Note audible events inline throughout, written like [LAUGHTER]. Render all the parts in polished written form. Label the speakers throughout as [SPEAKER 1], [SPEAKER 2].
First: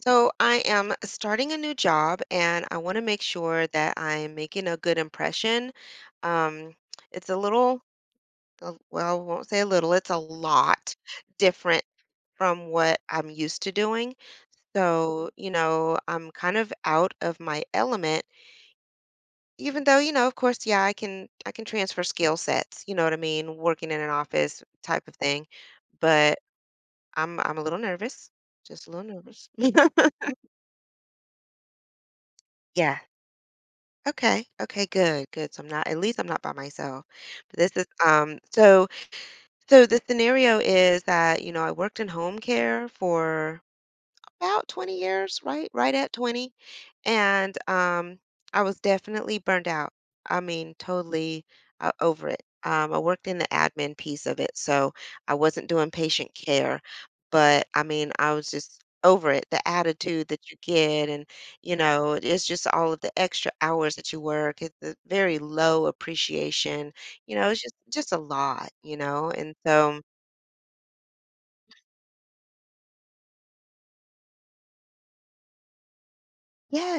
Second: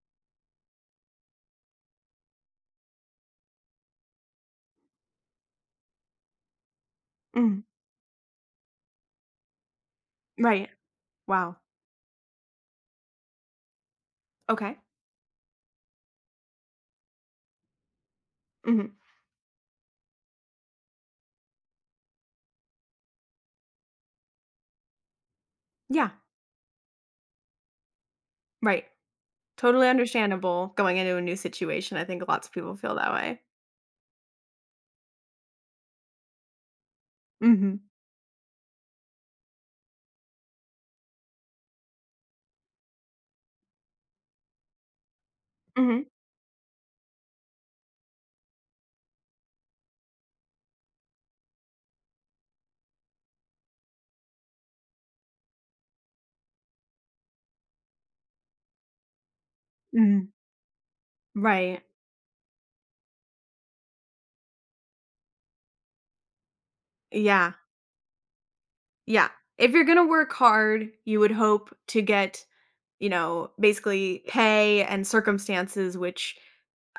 [SPEAKER 1] So I am starting a new job and I want to make sure that I'm making a good impression. Um, it's a
[SPEAKER 2] Mhm.
[SPEAKER 1] little, well, I won't say a little, it's a
[SPEAKER 2] Right.
[SPEAKER 1] lot
[SPEAKER 2] Wow.
[SPEAKER 1] different from what I'm used to doing.
[SPEAKER 2] Okay.
[SPEAKER 1] So, you know, I'm kind of out of my element,
[SPEAKER 2] Mhm.
[SPEAKER 1] even though, you know, of course, yeah, I can transfer skill sets, you know what I mean, working in an office type of thing.
[SPEAKER 2] Yeah.
[SPEAKER 1] But I'm a little nervous,
[SPEAKER 2] Right.
[SPEAKER 1] just a little nervous.
[SPEAKER 2] Totally
[SPEAKER 1] [LAUGHS]
[SPEAKER 2] understandable going into a new situation. I think lots of people feel
[SPEAKER 1] Yeah.
[SPEAKER 2] that way.
[SPEAKER 1] Okay. Okay, good, good. So I'm not at least I'm not by myself. But this is
[SPEAKER 2] Mhm.
[SPEAKER 1] so so the scenario is that, you know, I worked in home care for about 20 years, right? Right
[SPEAKER 2] Mhm.
[SPEAKER 1] at 20. And I was definitely burned out. I mean, totally over it. I worked in the admin piece of it, so I wasn't doing patient care, but I mean, I was just over it. The attitude
[SPEAKER 2] Mhm.
[SPEAKER 1] that you get, and you
[SPEAKER 2] Right.
[SPEAKER 1] know, it's just all of the extra hours that you work. It's the very low appreciation. You know,
[SPEAKER 2] Yeah.
[SPEAKER 1] it's just a lot. You
[SPEAKER 2] Yeah.
[SPEAKER 1] know, and
[SPEAKER 2] If you're
[SPEAKER 1] so
[SPEAKER 2] gonna work hard, you would hope to get, you know, basically pay and circumstances which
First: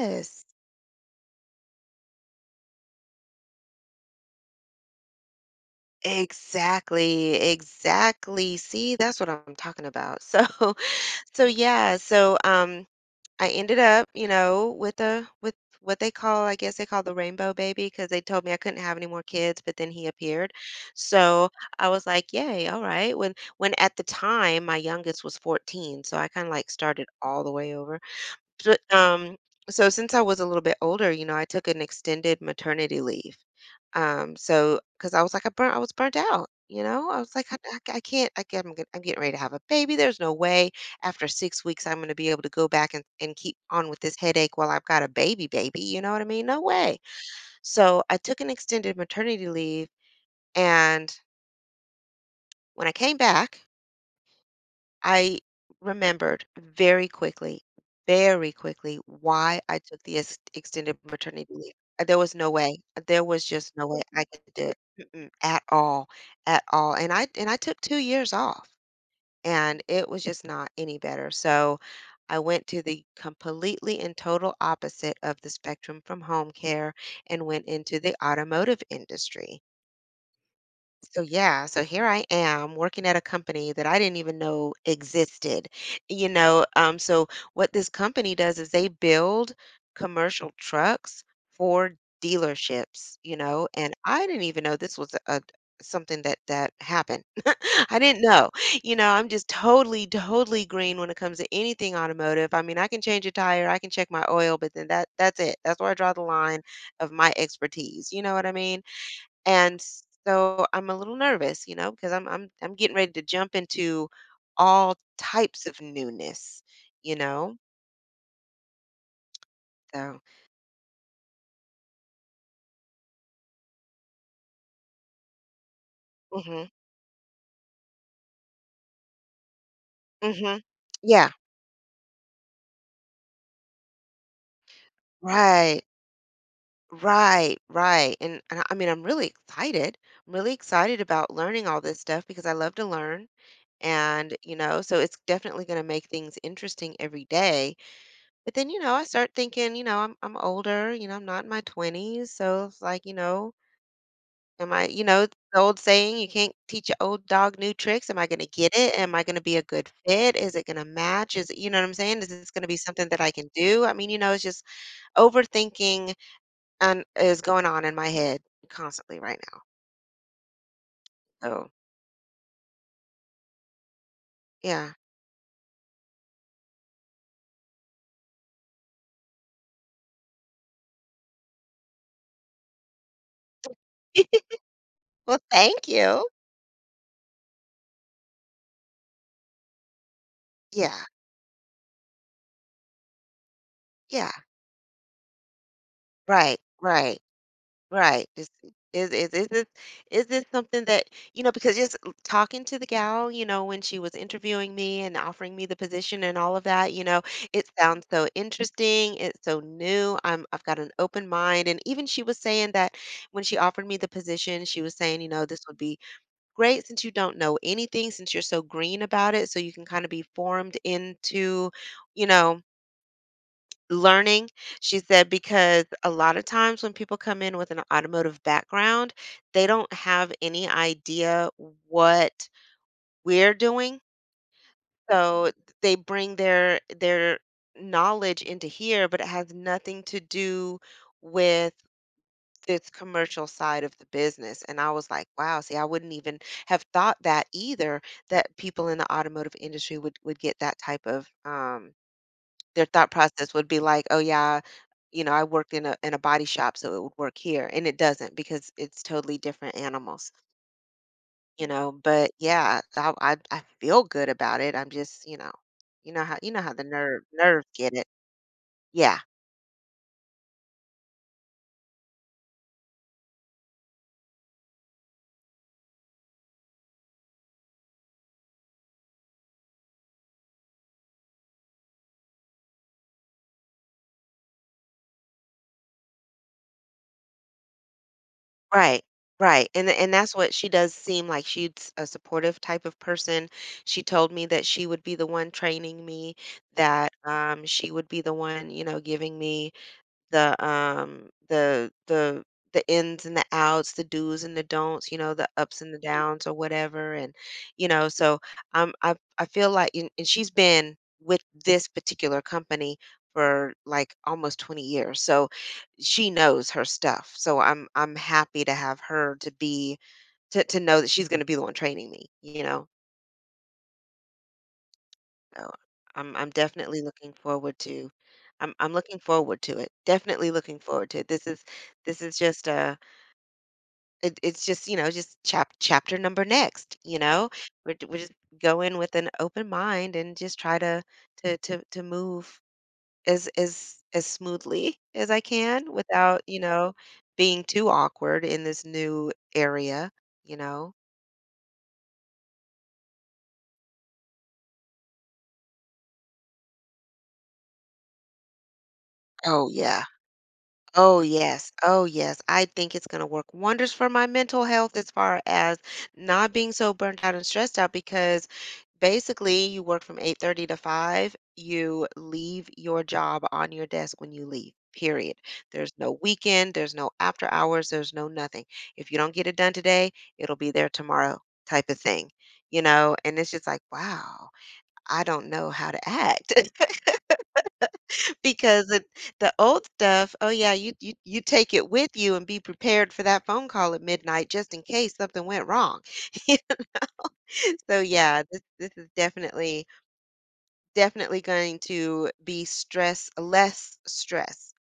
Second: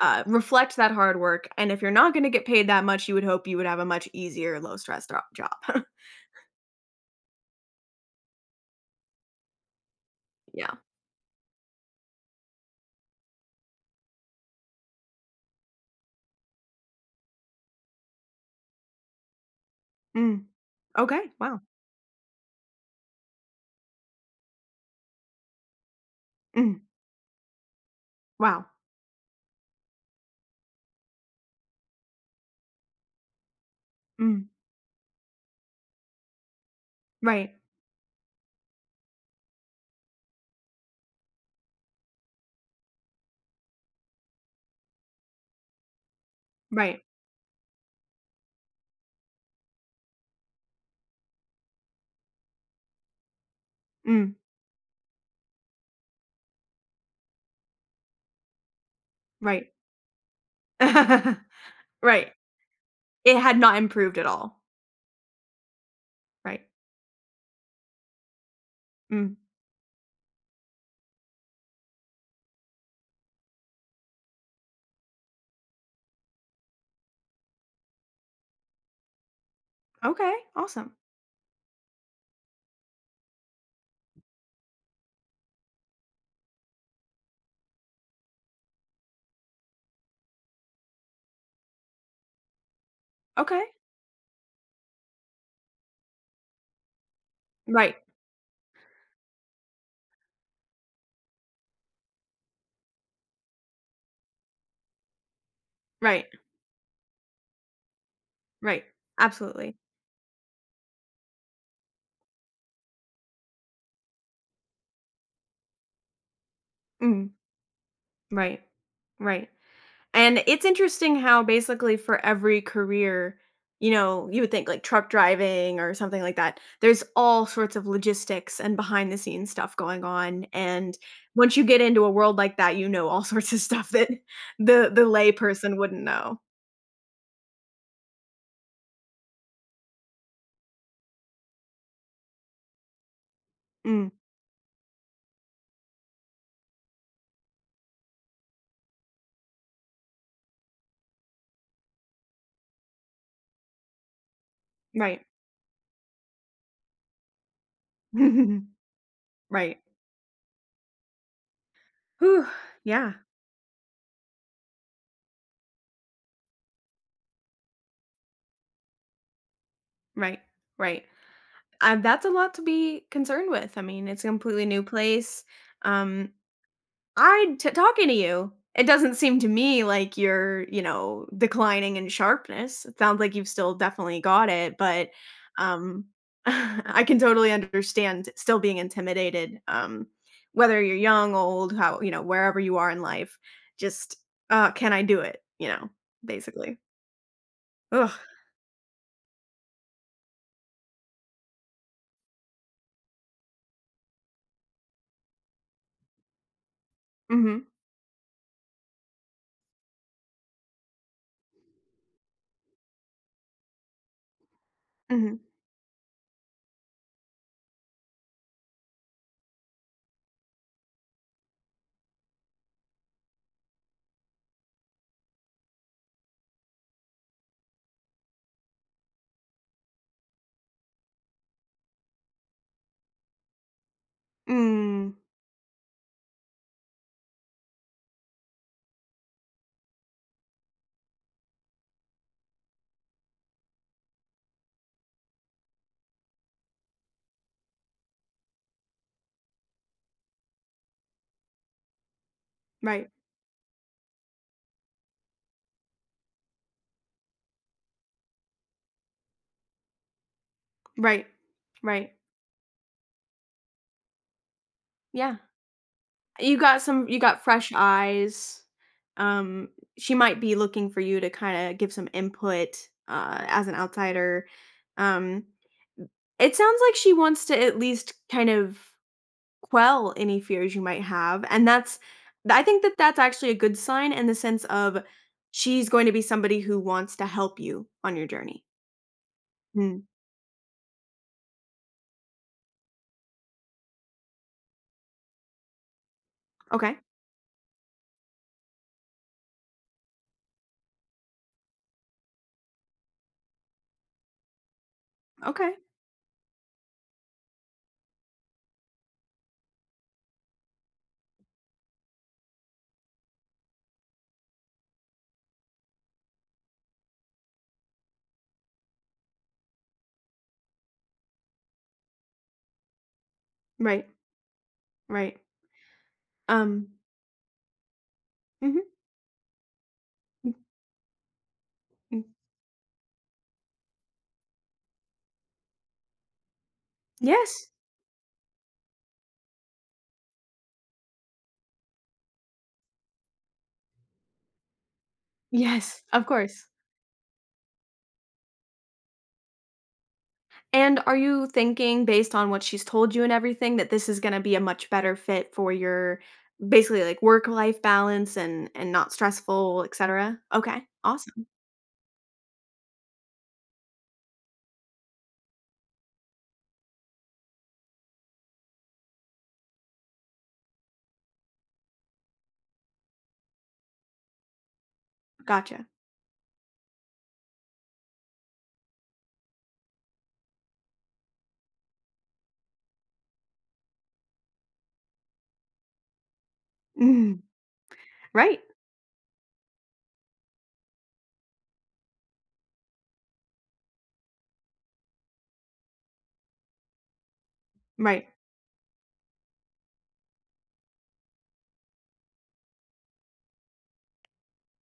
[SPEAKER 2] reflect that hard work. And if you're not going to get paid that much, you would hope you would have a much easier, low stress job. [LAUGHS]
[SPEAKER 1] exactly, exactly. See, that's what I'm talking about. So,
[SPEAKER 2] Yeah.
[SPEAKER 1] [LAUGHS] so yeah, so I ended up, you know, with a with what they call, I guess they call the rainbow baby because they told me I couldn't have any more kids, but then he
[SPEAKER 2] Mm.
[SPEAKER 1] appeared.
[SPEAKER 2] Okay.
[SPEAKER 1] So
[SPEAKER 2] Wow.
[SPEAKER 1] I was like, yay, all right. When at the time my youngest was 14, so I kind of like
[SPEAKER 2] Mm.
[SPEAKER 1] started all the way over.
[SPEAKER 2] Wow.
[SPEAKER 1] So, so since I was a little bit older, you know, I took an extended maternity leave.
[SPEAKER 2] Mm.
[SPEAKER 1] So because I was like, I was burnt out. You know, I was like,
[SPEAKER 2] Right.
[SPEAKER 1] I can't. I'm getting ready to have a baby. There's no way after 6 weeks I'm going to be able to go back and keep on with this headache while I've got a baby, baby. You know what I mean? No way.
[SPEAKER 2] Right.
[SPEAKER 1] So I took an extended maternity leave. And when I came back,
[SPEAKER 2] Mm,
[SPEAKER 1] I remembered very quickly why
[SPEAKER 2] right.
[SPEAKER 1] I took the extended
[SPEAKER 2] [LAUGHS]
[SPEAKER 1] maternity leave. There
[SPEAKER 2] Right.
[SPEAKER 1] was no way. There
[SPEAKER 2] It
[SPEAKER 1] was
[SPEAKER 2] had
[SPEAKER 1] just
[SPEAKER 2] not
[SPEAKER 1] no way
[SPEAKER 2] improved
[SPEAKER 1] I
[SPEAKER 2] at
[SPEAKER 1] could
[SPEAKER 2] all.
[SPEAKER 1] do it. Mm-mm, at all, at
[SPEAKER 2] Right.
[SPEAKER 1] all. And I took 2 years off,
[SPEAKER 2] Mm.
[SPEAKER 1] and it was just not any better. So I went to the completely and total opposite of the spectrum from home care and went into the automotive industry.
[SPEAKER 2] Okay, awesome.
[SPEAKER 1] So yeah, so here I am working at a company that I didn't even know existed. You know, so what this company does is they build commercial trucks for dealerships, you
[SPEAKER 2] Okay.
[SPEAKER 1] know, and I didn't even know this was something that happened. [LAUGHS]
[SPEAKER 2] Right,
[SPEAKER 1] I didn't know. You know, I'm just totally, totally green when it comes to anything automotive. I mean, I can change a tire, I can check my oil, but then that's it. That's where I draw the
[SPEAKER 2] right,
[SPEAKER 1] line of my expertise. You know what I mean?
[SPEAKER 2] right. Absolutely.
[SPEAKER 1] And so I'm a little nervous, you know, because I'm getting ready to jump into all types of newness, you
[SPEAKER 2] Mm,
[SPEAKER 1] know.
[SPEAKER 2] right, right.
[SPEAKER 1] So,
[SPEAKER 2] And it's interesting how basically for every career, you know, you would think like truck driving or something like that,
[SPEAKER 1] hmm,
[SPEAKER 2] there's all sorts of logistics and behind the scenes stuff going on,
[SPEAKER 1] hmm,
[SPEAKER 2] and
[SPEAKER 1] yeah,
[SPEAKER 2] once you get into a world like that, you know all [LAUGHS] sorts of stuff that the lay person
[SPEAKER 1] right,
[SPEAKER 2] wouldn't know.
[SPEAKER 1] right, right. And I mean, I'm really excited. I'm really excited about learning all this stuff because I love to learn,
[SPEAKER 2] Mm,
[SPEAKER 1] and you know, so it's definitely going to make things interesting every day. But then, you know, I start thinking, you know, I'm older. You know, I'm not in my 20s, so it's like, you know. Am I, you know,
[SPEAKER 2] right.
[SPEAKER 1] it's the old saying, you can't teach an old dog new tricks. Am I gonna get
[SPEAKER 2] [LAUGHS]
[SPEAKER 1] it? Am I gonna be a
[SPEAKER 2] Right.
[SPEAKER 1] good fit? Is it gonna match? Is it, you know what I'm saying? Is
[SPEAKER 2] Whew.
[SPEAKER 1] this gonna be something
[SPEAKER 2] Yeah.
[SPEAKER 1] that I can do? I mean, you know, it's just overthinking and is going on in my head constantly right now.
[SPEAKER 2] Right. Right.
[SPEAKER 1] So,
[SPEAKER 2] That's a lot to be concerned with. I mean, it's a completely new
[SPEAKER 1] yeah.
[SPEAKER 2] place. Um, talking to you. It doesn't seem to me like you're, you know, declining in sharpness. It sounds like you've still definitely got it,
[SPEAKER 1] [LAUGHS]
[SPEAKER 2] but
[SPEAKER 1] Well, thank
[SPEAKER 2] um,
[SPEAKER 1] you.
[SPEAKER 2] [LAUGHS] I can totally understand still being intimidated. Whether you're
[SPEAKER 1] Yeah.
[SPEAKER 2] young, old, how you know, wherever you are in life, just
[SPEAKER 1] Yeah.
[SPEAKER 2] can I do it? You know,
[SPEAKER 1] Right.
[SPEAKER 2] basically.
[SPEAKER 1] Right.
[SPEAKER 2] Ugh.
[SPEAKER 1] Right. Is is is this is this something that you know? Because just talking to the gal, you know, when she was interviewing me and offering me the position and all of that, you know,
[SPEAKER 2] Mm-hmm.
[SPEAKER 1] it sounds so interesting. It's so new. I've got an open mind, and even she was saying that when she offered me the position, she was saying, you
[SPEAKER 2] Mm-hmm.
[SPEAKER 1] know, this would be great since you don't know anything, since you're so green about it, so you can kind of be formed into, you know. Learning, she said, because a lot of times when people come in with an automotive background, they don't have any idea what we're doing.
[SPEAKER 2] Mm,
[SPEAKER 1] So they bring their knowledge into here, but it has nothing to do with this commercial side of the business. And I was like, wow, see, I wouldn't even have thought that either, that people in the automotive industry would get that type of their
[SPEAKER 2] right,
[SPEAKER 1] thought process would be like, "Oh, yeah, you know, I worked in a body shop, so it would work here." And it doesn't because it's totally different animals,
[SPEAKER 2] right,
[SPEAKER 1] you know?
[SPEAKER 2] right.
[SPEAKER 1] But, yeah, I feel good about it. I'm just, you
[SPEAKER 2] Yeah.
[SPEAKER 1] know, you know how you know how the
[SPEAKER 2] You got
[SPEAKER 1] nerves
[SPEAKER 2] fresh
[SPEAKER 1] get it.
[SPEAKER 2] eyes.
[SPEAKER 1] Yeah,
[SPEAKER 2] Um, she might be looking for you to kinda give some input, as an outsider. Um, it sounds like she wants to at least kind of quell any fears you might have, and that's I think that that's actually a good sign in the sense of she's going to be somebody who wants to help you on your journey.
[SPEAKER 1] right, right, and
[SPEAKER 2] Mm,
[SPEAKER 1] that's what she does seem like she's a supportive type of person. She told me that she would be the one training me,
[SPEAKER 2] okay,
[SPEAKER 1] that, she would be the one, you know, giving me the um the the the ins and the outs, the do's and the don'ts, you know, the
[SPEAKER 2] okay.
[SPEAKER 1] ups and the downs or whatever. And, you know, so I feel like and she's been with this particular company for like almost 20 years. So she knows her stuff. So I'm happy to have her to be to know that she's gonna be the one training me, you know.
[SPEAKER 2] Right, right.
[SPEAKER 1] So, I'm
[SPEAKER 2] Um,
[SPEAKER 1] definitely looking forward to.
[SPEAKER 2] mhm.
[SPEAKER 1] I'm looking forward to it. Definitely looking forward to it. This is
[SPEAKER 2] Mm,
[SPEAKER 1] just it, it's just, you know, just chapter number next, you know.
[SPEAKER 2] yes.
[SPEAKER 1] We're we just go in with an open mind and just try to to move as smoothly as I can
[SPEAKER 2] Yes, of
[SPEAKER 1] without, you
[SPEAKER 2] course.
[SPEAKER 1] know, being too awkward in this new area, you know.
[SPEAKER 2] And are you thinking based on what she's told you and everything that this is gonna be a much better fit for your basically, like, work-life balance and not
[SPEAKER 1] Oh
[SPEAKER 2] stressful, et
[SPEAKER 1] yeah.
[SPEAKER 2] cetera? Okay,
[SPEAKER 1] Oh,
[SPEAKER 2] awesome.
[SPEAKER 1] yes. Oh, yes. I think it's going to work wonders for my mental health as far as not being so burnt out and stressed out because basically you work from 8:30 to 5. You leave your job on your desk when you leave. Period.
[SPEAKER 2] Gotcha.
[SPEAKER 1] There's no weekend, there's no after hours, there's no nothing. If you don't get it done today, it'll be there tomorrow type of thing. You know, and it's just like, wow, I don't know how to act.
[SPEAKER 2] Mhm. Right.
[SPEAKER 1] Because it the old stuff, oh yeah, you you take it with you and be prepared for that phone call at midnight just in case something went wrong. [LAUGHS] So
[SPEAKER 2] Right.
[SPEAKER 1] yeah, this is definitely definitely going to be stress less stress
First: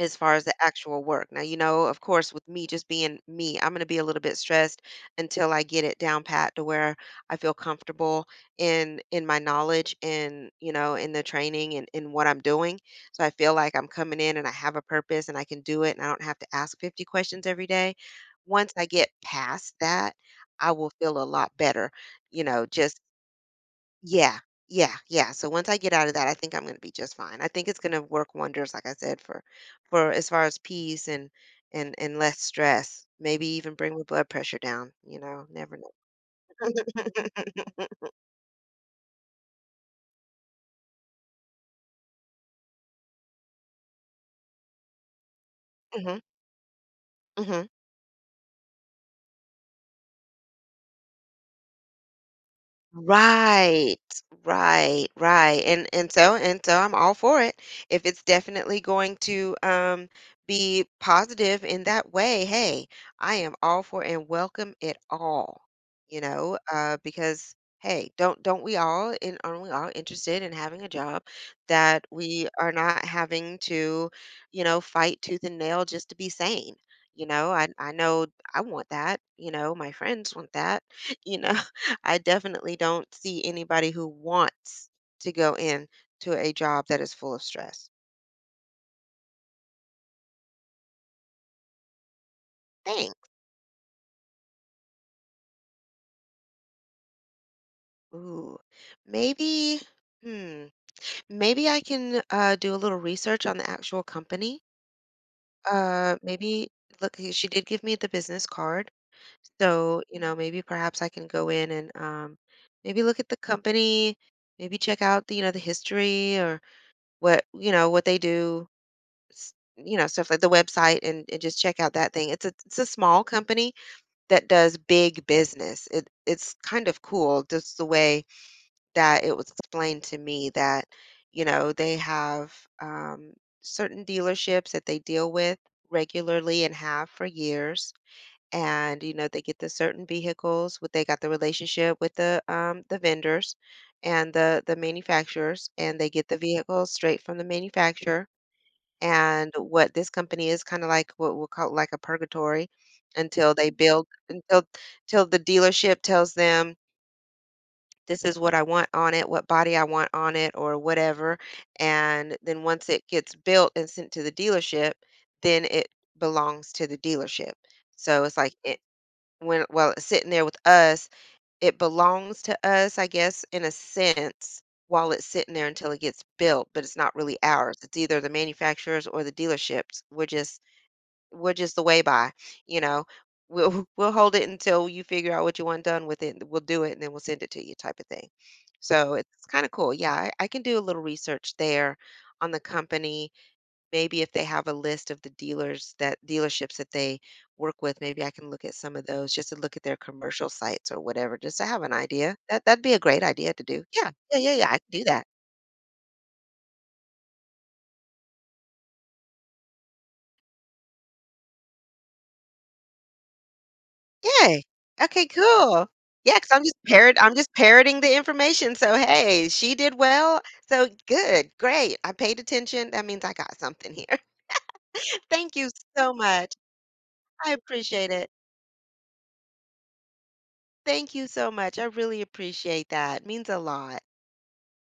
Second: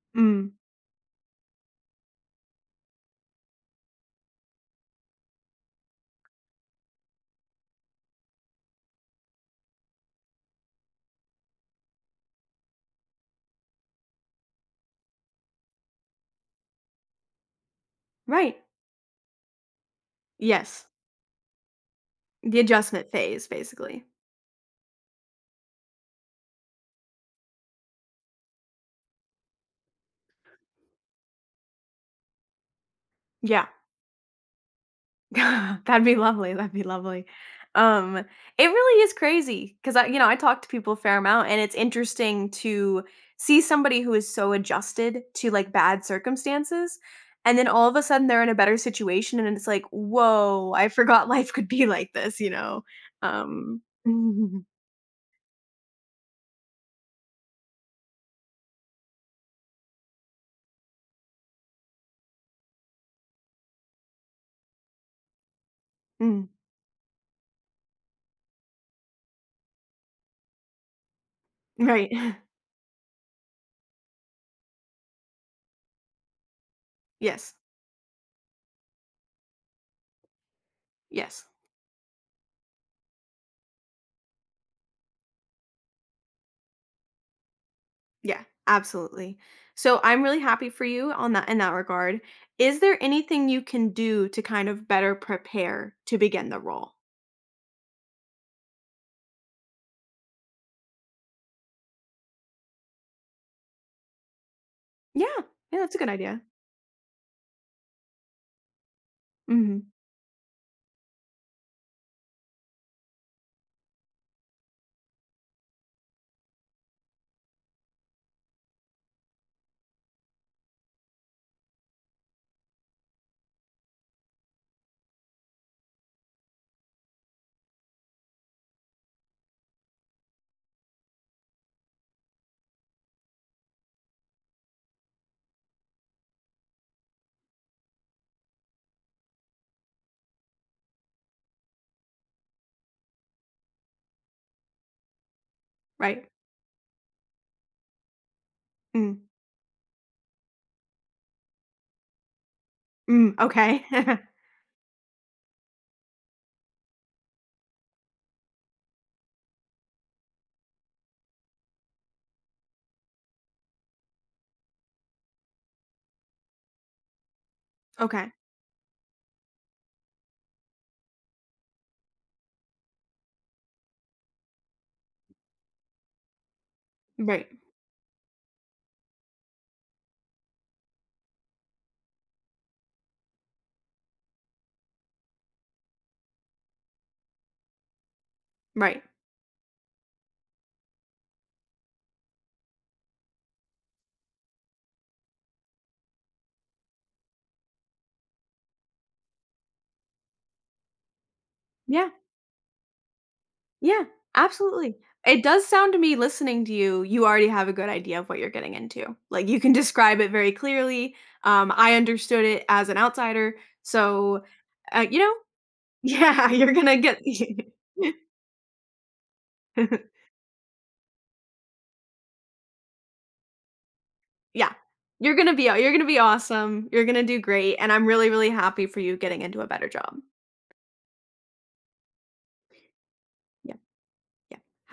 [SPEAKER 1] as far as
[SPEAKER 2] Mm.
[SPEAKER 1] the actual work. Now, you know, of course, with me just being me, I'm going to be a little bit stressed until I get it down pat to where I feel comfortable in my knowledge and, you know, in the training and in what I'm doing. So I feel like I'm coming in and I have a purpose and I can do it and I don't have to ask 50 questions every day.
[SPEAKER 2] Right.
[SPEAKER 1] Once I get past that, I
[SPEAKER 2] Yes.
[SPEAKER 1] will feel a lot better, you
[SPEAKER 2] The
[SPEAKER 1] know, just
[SPEAKER 2] adjustment phase, basically.
[SPEAKER 1] yeah, yeah, yeah. So once I get out of that, I think I'm gonna be just fine. I think it's gonna work wonders, like I said, for as far as peace and and less stress. Maybe
[SPEAKER 2] Yeah.
[SPEAKER 1] even bring my blood pressure down. You
[SPEAKER 2] [LAUGHS]
[SPEAKER 1] know, never know.
[SPEAKER 2] That'd be lovely, that'd be lovely.
[SPEAKER 1] [LAUGHS]
[SPEAKER 2] It really is crazy because I you know, I talk to people a fair amount, and it's interesting to see somebody who is so adjusted to, like, bad
[SPEAKER 1] hmm,
[SPEAKER 2] circumstances, and
[SPEAKER 1] hmm.
[SPEAKER 2] then all of a sudden they're in a better situation, and it's like, "Whoa, I forgot [LAUGHS] life could be like this," you know? Um,
[SPEAKER 1] Right,
[SPEAKER 2] [LAUGHS]
[SPEAKER 1] right, right, and so I'm all for it. If it's definitely going to be positive in that way, hey, I am all for and welcome it all, you
[SPEAKER 2] Mm.
[SPEAKER 1] know, because hey, don't we all in aren't we all interested in having a job that
[SPEAKER 2] Right. [LAUGHS]
[SPEAKER 1] we are not having to, you know, fight tooth and nail just to be sane. You know,
[SPEAKER 2] Yes.
[SPEAKER 1] I know I want that, you know, my friends want that, [LAUGHS] you
[SPEAKER 2] Yes.
[SPEAKER 1] know. I definitely don't see anybody who wants to go in to a job that is full of stress.
[SPEAKER 2] Yeah, absolutely. So I'm really happy for you on that in that regard. Is there
[SPEAKER 1] Thanks.
[SPEAKER 2] anything you can do to kind of better prepare to begin the role?
[SPEAKER 1] Ooh, maybe, hmm, maybe I can do a little research on the actual company.
[SPEAKER 2] Yeah, yeah, that's a good idea.
[SPEAKER 1] Maybe look, she did give me the business card,
[SPEAKER 2] Mhm.
[SPEAKER 1] so you know, maybe perhaps I can go in and maybe look at the company, maybe check out the you know the history or what you know what they do, you know, stuff like the website, and just check out that thing. It's a small company that does big business. It it's kind of cool, just the way that it was explained to me that you know they have, um, certain dealerships that they deal with regularly and have for years, and you know they get the certain vehicles, what they got the relationship with the, the vendors and the manufacturers, and they get
[SPEAKER 2] Right.
[SPEAKER 1] the vehicles straight from the manufacturer.
[SPEAKER 2] Mm.
[SPEAKER 1] And what this company is kinda like, what we'll call like a purgatory
[SPEAKER 2] Mm.
[SPEAKER 1] until they
[SPEAKER 2] Okay.
[SPEAKER 1] build
[SPEAKER 2] [LAUGHS]
[SPEAKER 1] until till the dealership tells them, "This is what I want on it, what body I want on it," or whatever, and then once it gets built and sent to the dealership, then it belongs to the dealership. So
[SPEAKER 2] Okay.
[SPEAKER 1] it's like, it when well, it's sitting there with us, it belongs to us, I guess, in a sense, while it's sitting there until it gets built, but it's not really
[SPEAKER 2] Right.
[SPEAKER 1] ours. It's either the manufacturer's or the dealership's. We're just, the way by, you know. We'll, [LAUGHS] we'll hold it until you figure out what you want done with it. And we'll do it and then we'll send it to you, type of thing.
[SPEAKER 2] Right.
[SPEAKER 1] So it's kind of cool. Yeah, I can do a little research there on the company. Maybe if they have a list of the dealerships that they work with, maybe I can look at some of those just to look at their commercial sites or whatever, just to have an
[SPEAKER 2] Yeah.
[SPEAKER 1] idea. That'd be a great idea to do.
[SPEAKER 2] Yeah.
[SPEAKER 1] Yeah, yeah, yeah, yeah. I can
[SPEAKER 2] Absolutely.
[SPEAKER 1] do that.
[SPEAKER 2] It does sound to me listening to you, you already have a good idea of what you're getting into. Like you can [LAUGHS] describe it very clearly. I understood it as an outsider, so
[SPEAKER 1] Yay.
[SPEAKER 2] you
[SPEAKER 1] Okay,
[SPEAKER 2] know,
[SPEAKER 1] cool.
[SPEAKER 2] [LAUGHS]
[SPEAKER 1] Yeah, because
[SPEAKER 2] yeah,
[SPEAKER 1] 'cause
[SPEAKER 2] you're gonna get
[SPEAKER 1] I'm just parroting the
[SPEAKER 2] [LAUGHS]
[SPEAKER 1] information. So hey, she did
[SPEAKER 2] [LAUGHS]
[SPEAKER 1] well. So good, great. I paid attention. That means I got something here.
[SPEAKER 2] Yeah.
[SPEAKER 1] [LAUGHS] Thank you
[SPEAKER 2] You're gonna
[SPEAKER 1] so
[SPEAKER 2] be
[SPEAKER 1] much.
[SPEAKER 2] awesome. You're gonna do
[SPEAKER 1] I
[SPEAKER 2] great, and I'm
[SPEAKER 1] appreciate it.
[SPEAKER 2] really, really happy for you getting into a better job.
[SPEAKER 1] Thank you so much. I really appreciate that. Means a
[SPEAKER 2] Yeah,
[SPEAKER 1] lot.
[SPEAKER 2] yeah. Have